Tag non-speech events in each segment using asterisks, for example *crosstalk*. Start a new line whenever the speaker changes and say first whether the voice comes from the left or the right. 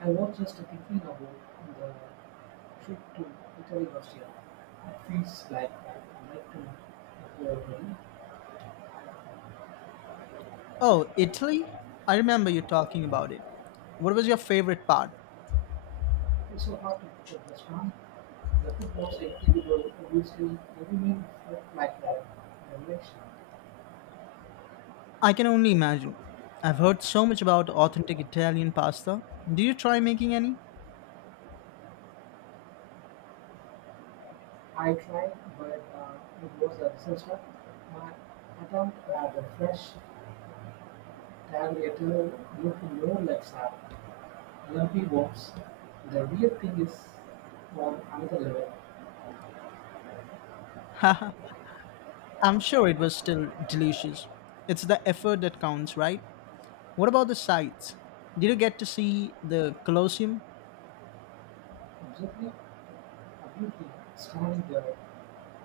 right: I was just thinking about the trip to Italy last year. It feels like I'd like to go again.
left: Oh, Italy? I remember you talking about it. What was your favorite part?
right: It's so hard to pick a restaurant. The food was incredible. Obviously, every meal felt like a revelation.
left: I can only imagine. I've heard so much about authentic Italian pasta. Do you try making any?
right: I tried, but it was a disaster. My attempt at a fresh tagliatelle looked more like sad, lumpy worms. The weird thing is on another level.
left: *laughs* Haha, I'm sure it was still delicious. It's the effort that counts, right? What about the sights? Did you get to see the Colosseum?
right: Absolutely ability smiling there,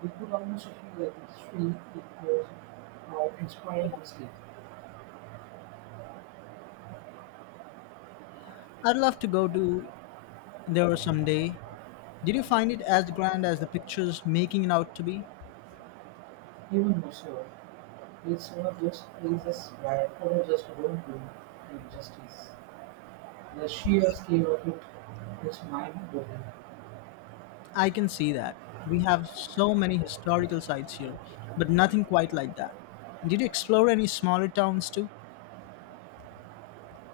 right: we could almost feel that the street it was now inspiring us sleep.
left: I'd love to go to there someday. Did you find it as grand as the pictures making it out to be?
right: Even more so, it's one of those places where color just won't do injustice. The sheer scale of it is mind-boggling.
left: I can see that. We have so many historical sites here, but nothing quite like that. Did you explore any smaller towns too?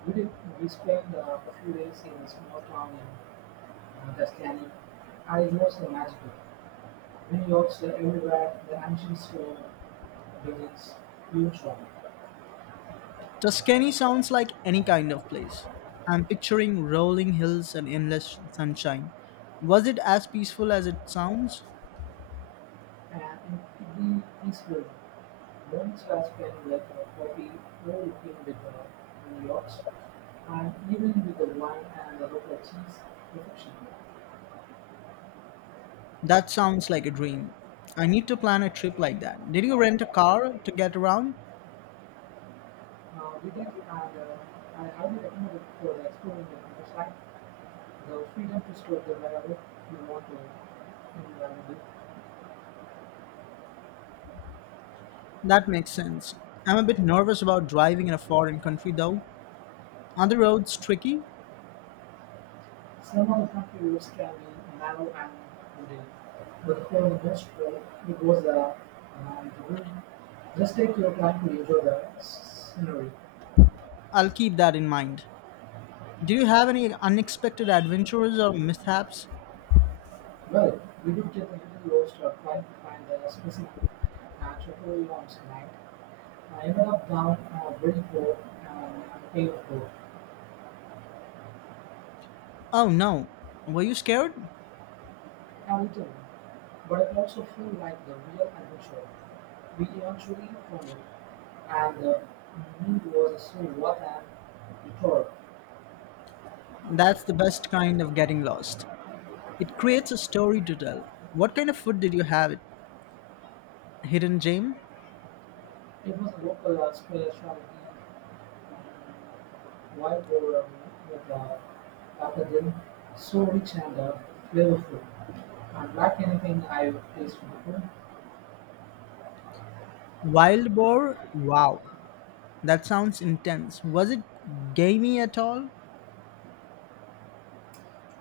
right: We did, we spent a few days in a small town in Tuscany. I lost the magic. Many yachts are everywhere, the ancient stone buildings, huge shops.
left: Tuscany sounds like any kind of place. I'm picturing rolling hills and endless sunshine. Was it as peaceful as it sounds?
right: And Anne Eastwood once has been like a hobby overlooking with the vineyards and even with the wine and the local cheese perfection.
left: That sounds like a dream. I need to plan a trip like that. Did you rent a car to get around?
right: We did, and I highly recommend it for exploring the countryside, the freedom to store the wherever you want to in London.
left: That makes sense. I'm a bit nervous about driving in a foreign country though. Are the roads tricky?
right: Some of the country can be narrow and wooded, but for most roads it was a road. Just take your time to enjoy the scenery.
left: I'll keep that in mind. Do you have any unexpected adventures or mishaps?
right: Well, we do get a little lost trying to find the specific chocolate ones tonight. I ended up down a bridge road and a paved road,
left: Oh no. Were you scared?
right: a little but it also felt like the real adventure we eventually found it, and the meat was so what and detour.
left: That's the best kind of getting lost. It creates a story to tell. What kind of food did you have? Hidden gem?
right: It was a localized spirituality wide over with a packaging so rich and flavorful. Unlike anything I've tasted before,
left: Wild boar? Wow. That sounds intense. Was it gamey at all?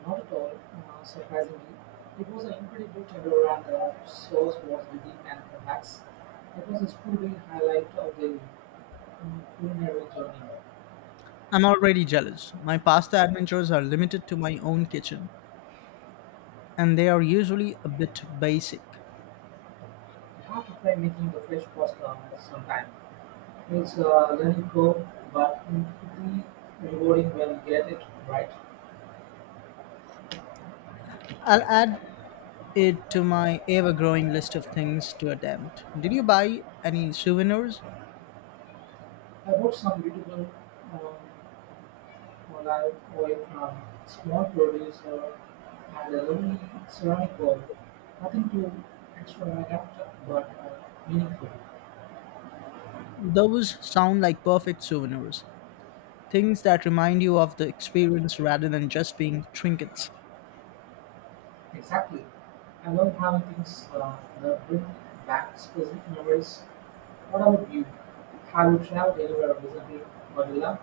right: not at all surprisingly, it was an incredible tender and the sauce was deep and complex. It was a truly highlight of the culinary journey.
left: I'm already jealous. My pasta adventures are limited to my own kitchen, and they are usually a bit basic.
right: You have to try making the fresh pasta sometime. It's a learning curve, but incredibly rewarding when you get it right.
left: I'll add it to my ever growing list of things to attempt. Did you buy any souvenirs?
right: I bought some beautiful um, olive oil from small producer and a lovely ceramic bowl. Nothing too extravagant, but meaningful.
left: Those sound like perfect souvenirs. Things that remind you of the experience rather than just being trinkets.
right: Exactly. I love having things that bring back specific memories. What about you? Have you traveled anywhere recently, Manila?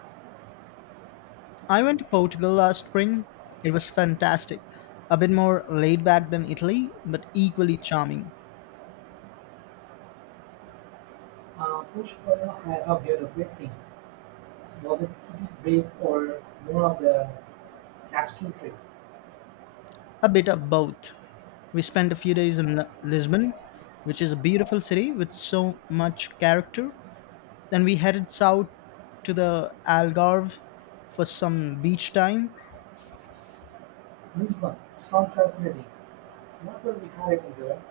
left: I went to Portugal last spring. It was fantastic. A bit more laid back than Italy, but equally charming.
right: Push, for I have heard a great thing. Was it city break or more of the castletrip.
left: A bit of both. We spent a few days in Lisbon, which is a beautiful city with so much character. Then we headed south to the Algarve for some beach time.
right: Lisbon sometimes heady. What will we talking there?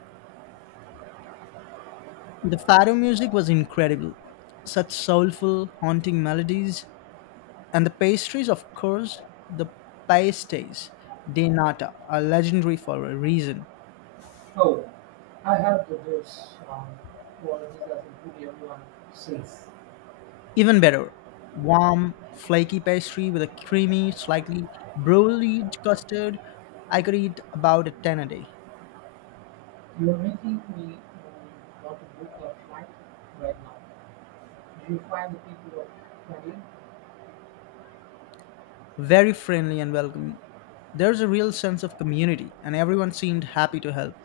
left: The fado music was incredible. Such soulful, haunting melodies. And the pastries, of course, the pastéis de nata are legendary for a reason.
right: Oh, I have the dose for this as a good everyone says.
left: Even better, warm, flaky pastry with a creamy, slightly broilie custard. I could eat about a 10 a day.
right: You're making me um, want to book a flight right now. Do you find the people are friendly?
left: Very friendly and welcoming. There's a real sense of community, and everyone seemed happy to help.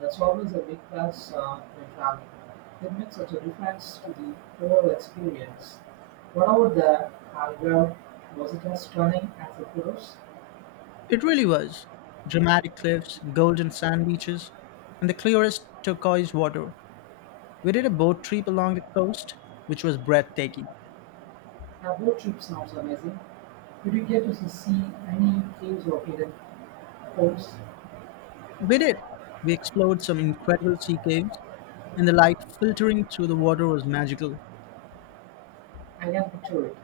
right: That's always a big plus when traveling. It makes such a difference to the overall experience. What about the Algarve? Was it as stunning as the photos?
left: It really was. Dramatic cliffs, golden sand beaches, and the clearest turquoise water. We did a boat trip along the coast, which was breathtaking.
right: Have road trips sounds amazing. Did you get to see any caves or hidden homes?
left: We did. We explored some incredible sea caves, and the light filtering through the water was magical.
right: I can picture it.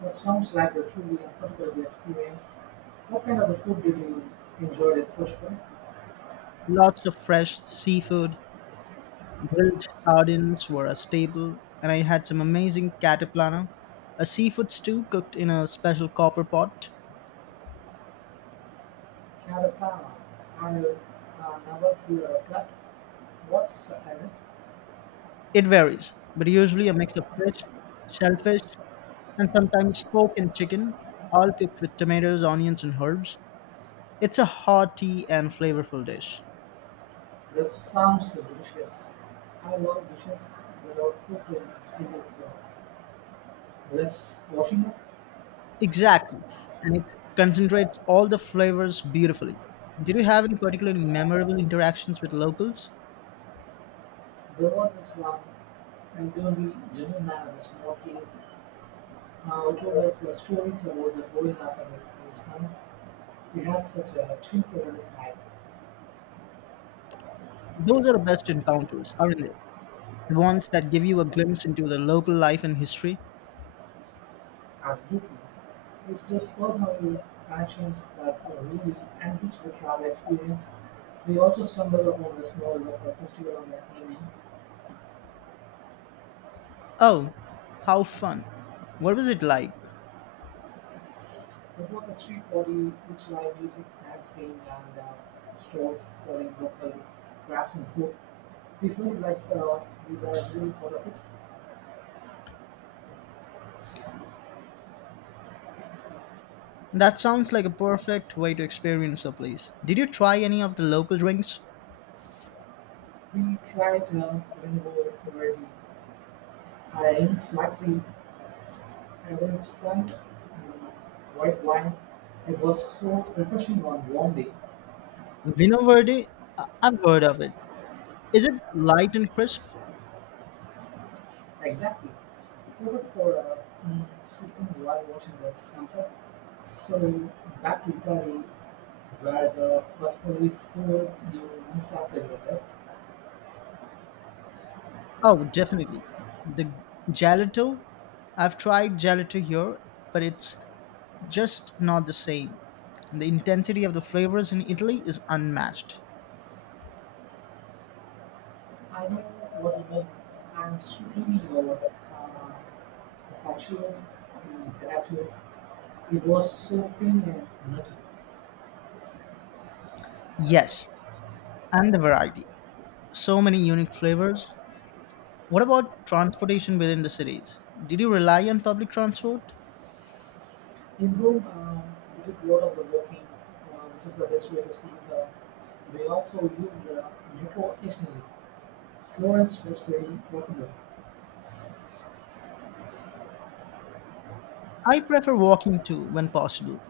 right: That sounds like a truly unforgettable experience. What kind of food did you enjoy at Pushpa?
left: Lots of fresh seafood, grilled sardines were a staple, and I had some amazing caterpillar, a seafood stew cooked in a special copper pot.
right: Kalapa. I never hear of that. What's in it?
left: It varies, but usually a mix of fish, shellfish, and sometimes pork and chicken, all cooked with tomatoes, onions, and herbs. It's a hearty and flavorful dish.
right: That sounds delicious. I love dishes that are cooked in single less washing up.
left: Exactly, and it concentrates all the flavors beautifully. Did you have any particularly memorable interactions with locals?
right: There was this one elderly gentleman at the small cave. It told us stories about the whole up this, one. We had such a trip this night.
left: Those are the best encounters, aren't they? The ones that give you a glimpse into the local life and history.
right: Absolutely. It's those personal connections that really enrich the travel experience. We also stumbled upon this small local festival on that evening.
left: Oh, how fun. What was it like?
right: It was a street party which live music, dancing, and stores selling local crafts and food. We felt like we were really part of it.
left: That sounds like a perfect way to experience a place. Did you try any of the local drinks?
right: We tried renewable variety, eyeing slightly Adolescent white wine, it was so refreshing on warm day.
left: Vino Verde? I've heard of it. Is it light and crisp?
right: Exactly. Perfect for sipping while watching the sunset. So back to Italy, where the particularly food you must have delivered.
left: Oh, definitely. The gelato? I've tried gelato here, but it's just not the same. The intensity of the flavors in Italy is unmatched.
right: I know what you mean. I'm streaming over. Pistachio gelato. It was so creamy and nutty.
left: Yes, and the variety. So many unique flavors. What about transportation within the cities? Did you rely on public transport?
right: Improve the role of the walking, which is the best way to see the. We also use the metro occasionally. Florence was very popular.
left: I prefer walking too when possible.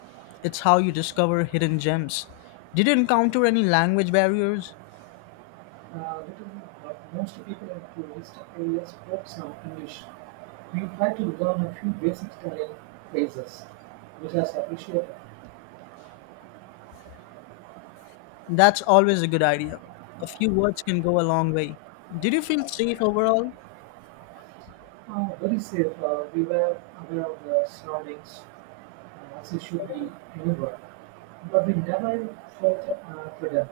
left: It's how you discover hidden gems. Did you encounter any language barriers?
right: Little, but most people in tourist areas spoke some English. We try to learn a few basic Italian phrases, which is appreciated.
left: That's always a good idea. A few words can go a long way. Did you feel safe overall?
right: Very safe. We were aware of the surroundings as it should be anywhere, but we never felt freedom.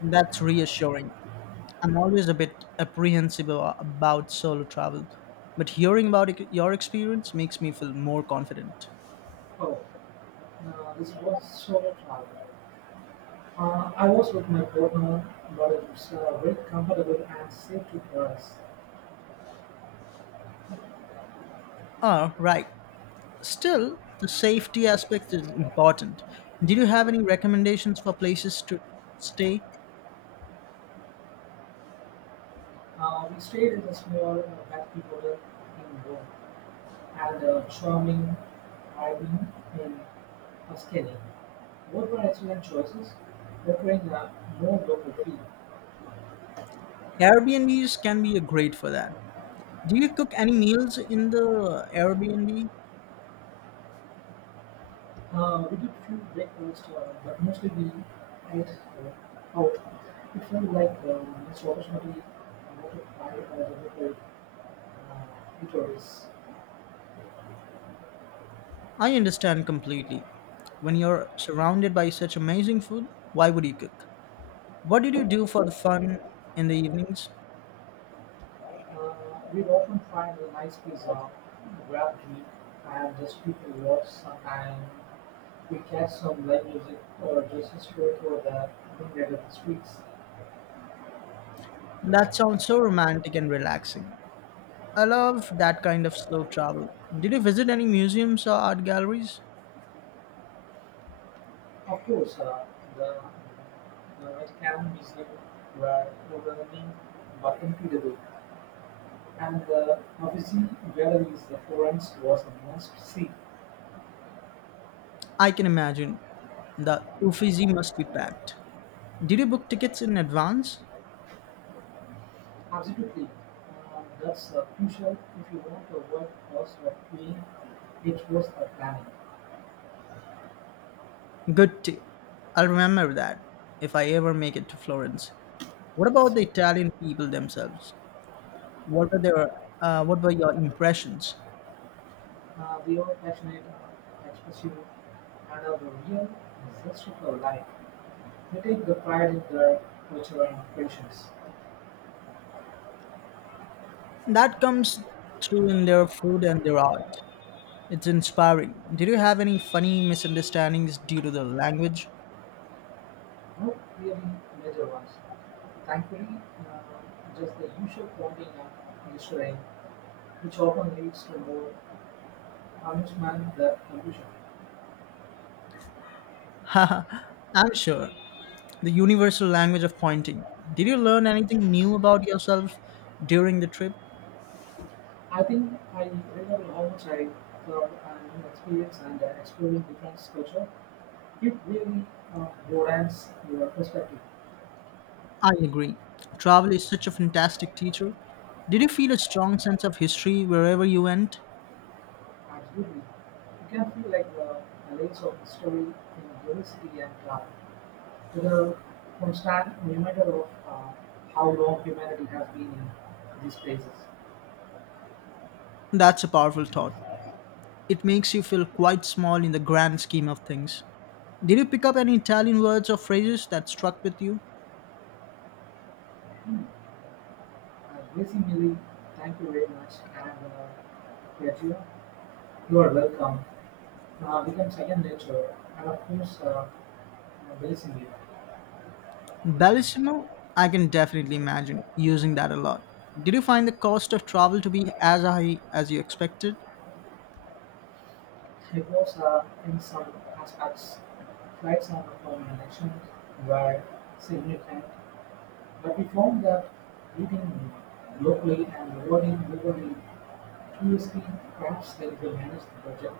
left: That's reassuring. I'm always a bit apprehensive about solo travel, but hearing about your experience makes me feel more confident.
right: Oh. This was solo travel. I was with my partner, but it's very comfortable and safe trip for us.
left: Ah, right. Still, the safety aspect is important. Did you have any recommendations for places to stay?
right: We stayed in a small backpack hotel in Rome and a charming island in Tuscany. Both were excellent choices, offering a more local feel.
left: Airbnbs can be a great for that. Do you cook any meals in the Airbnb?
right: We did few breakfasts, but mostly we ate out. It felt like this opportunity not to try the local eateries.
left: I understand completely. When you're surrounded by such amazing food, why would you cook? What did you do for the fun in the evenings?
right: Uh, we often find a nice pizza, grab drink, and just people watch sometime. We catch some live music or just stroll through the streets.
left: That sounds so romantic and relaxing. I love that kind of slow travel. Did you visit any museums or art galleries?
right: Of course, the, the Vatican Museum were overwhelming but incredible. And the Uffizi Valley is the Florence was a must-see.
left: I can imagine. The Uffizi must be packed. Did you book tickets in advance?
right: Absolutely. That's crucial if you want a avoid cost of being exposed or planning.
left: Good tip. I'll remember that if I ever make it to Florence. What about the Italian people themselves? What were their what were your impressions?
right: They are passionate, expressive, and are the real zest for life. They take the pride in their culture and patience.
left: That comes through in their food and their art. It's inspiring. Did you have any funny misunderstandings due to the language?
right: No really major ones. Thankfully, just the usual pointing and gesturing, which often leads to more amusement than confusion.
left: *laughs* I'm sure. The universal language of pointing. Did you learn anything new about yourself during the trip?
right: I think I remember almost I from an experience and exploring different culture. It really broadens your perspective.
left: I agree. Travel is such a fantastic teacher. Did you feel a strong sense of history wherever you went?
right: Absolutely, you can feel like the layers of history in diversity and the constant reminder of how long humanity has been in these places.
left: That's a powerful thought. It makes you feel quite small in the grand scheme of things. Did you pick up any Italian words or phrases that struck with you?
right: Uh, Gracie Millie, thank you very much, and Piaggio, you are welcome. Becomes second nature, and of course. Amazingly,
left: Bellissimo? I can definitely imagine using that a lot. Did you find the cost of travel to be as high as you expected?
right: he was a in some aspects flights and accommodations were significant, but we found that reading locally and rewarding globally previously perhaps helped to manage the budget.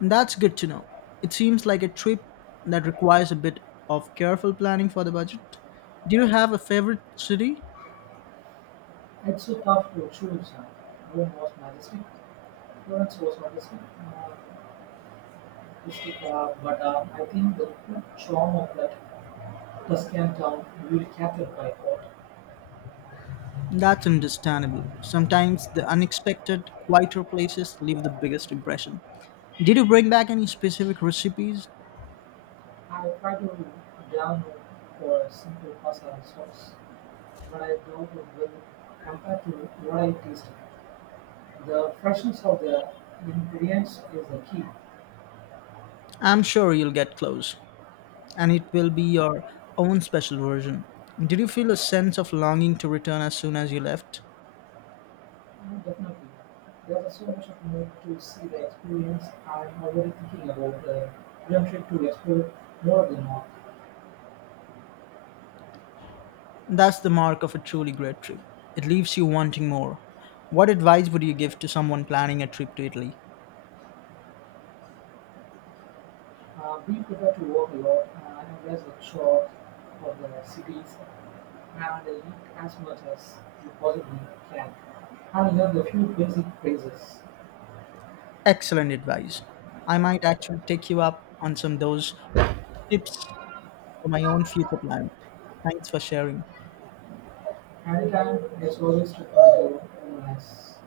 left: That's good to know. It seems like a trip that requires a bit of careful planning for the budget. Do you have a favorite city?
right: It's so tough to choose. Rome was majestic, Florence was majestic, but I think the true charm of that Tuscan town will be captured by art.
left: That's understandable. Sometimes the unexpected, quieter places leave the biggest impression. Did you bring back any specific recipes?
right: I Avocado Giano for simple pasta sauce, but I doubt it will compare to what I tasted. The freshness of the ingredients is the key.
left: I'm sure you'll get close, and it will be your own special version. Did you feel a sense of longing to return as soon as you left?
right: Definitely. There's so much of more to see the experience. I'm already thinking about the Junction to explore more than the north.
left: That's the mark of a truly great trip. It leaves you wanting more. What advice would you give to someone planning a trip to Italy?
right: We prefer to walk a lot and embrace the chores of the cities and eat as much as you possibly can and learn the few basic phrases.
left: Excellent advice. I might actually take you up on some of those tips for my own future planning. Thanks for sharing.
right: Anytime there's always to find a nice.